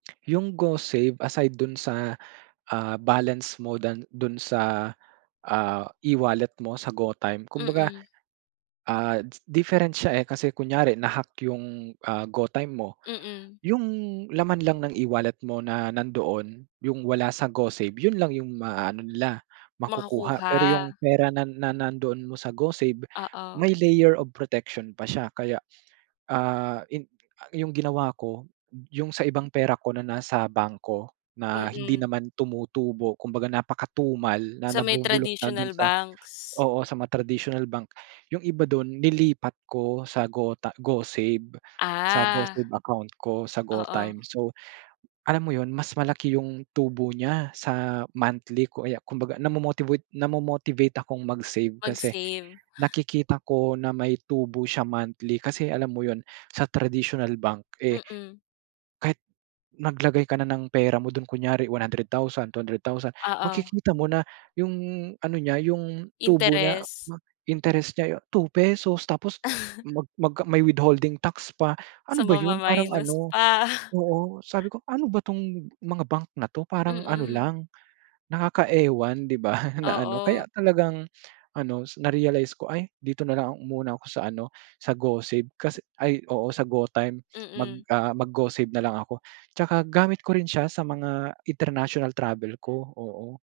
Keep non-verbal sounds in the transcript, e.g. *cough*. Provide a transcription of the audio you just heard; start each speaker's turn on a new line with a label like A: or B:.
A: Yung Go Save, aside dun sa, *gasps* ah, balance mo dan do'n sa, ah, e-wallet mo sa GoTyme. Kumbaga,
B: Mm.
A: ah, different siya, eh, kasi kunyari na-hack yung, ah, GoTyme mo,
B: Mm.
A: yung laman lang ng e-wallet mo na nandoon, yung wala sa Go Save, yun lang yung maa-ano nila, *gasps* makukuha. Pero yung
B: Makakuha.
A: pera na na nandoon mo sa Go Save, *gasps*
B: Oo.
A: may layer of protection pa siya. Kaya, ah, in a yung ginawa ko, yung sa ibang pera ko na nasa bangko na hindi
B: Mm.
A: naman tumutubo, kumbaga napakatumal, na
B: Sa may
A: nabubulok na do'n
B: traditional
A: sa
B: banks?
A: oo sa mga traditional bank. *gasps* Yung iba do'n nilipat ko sa GoTy Go Save. Sa Go
B: Ah.
A: Save account ko, sa GoTyme.
B: Oo.
A: So, *gasps* alam mo yun, mas malaki yung tubo niya sa monthly ko, aya kumbaga namo-motivate namo-motivate akong mag-save kasi
B: Mag-save.
A: *gasps*
B: *gasps*
A: nakikita ko na may tubo siya monthly. Kasi alam mo yun, *gasps* sa traditional bank, eh,
B: Mhm.
A: kahit naglagay ka na ng pera mo do'n, kunyari 100, 000, 200, 000, *gasps*
B: Oo.
A: makikita mo na *gasps* yung ano niya, yung tubo niya
B: Interes.
A: ba interest niya ay ₱2. Tapos
B: *chuckles*
A: mag mag may withholding tax pa. *gasps* Ano
B: So,
A: ba yun, parang
B: mama-minus
A: ano
B: pa. *chuckles*
A: oo.
B: *gasps*
A: Sabi ko, "Ano ba 'tong mga bank na 'to parang ano
B: Mm.
A: lang, *gasps* nakaka-ewan," di ba? *laughs* Na ano,
B: Oo.
A: kaya talagang ano, *gasps* narealize ko, "Ay, dito nalang muna ako sa ano, sa Go Save, kasi ay oo sa GoTyme, mag
B: Mm.
A: ah, mag-Go Save nalang ako." *gasps* Tsaka gamit ko rin siya sa mga international travel ko, oo.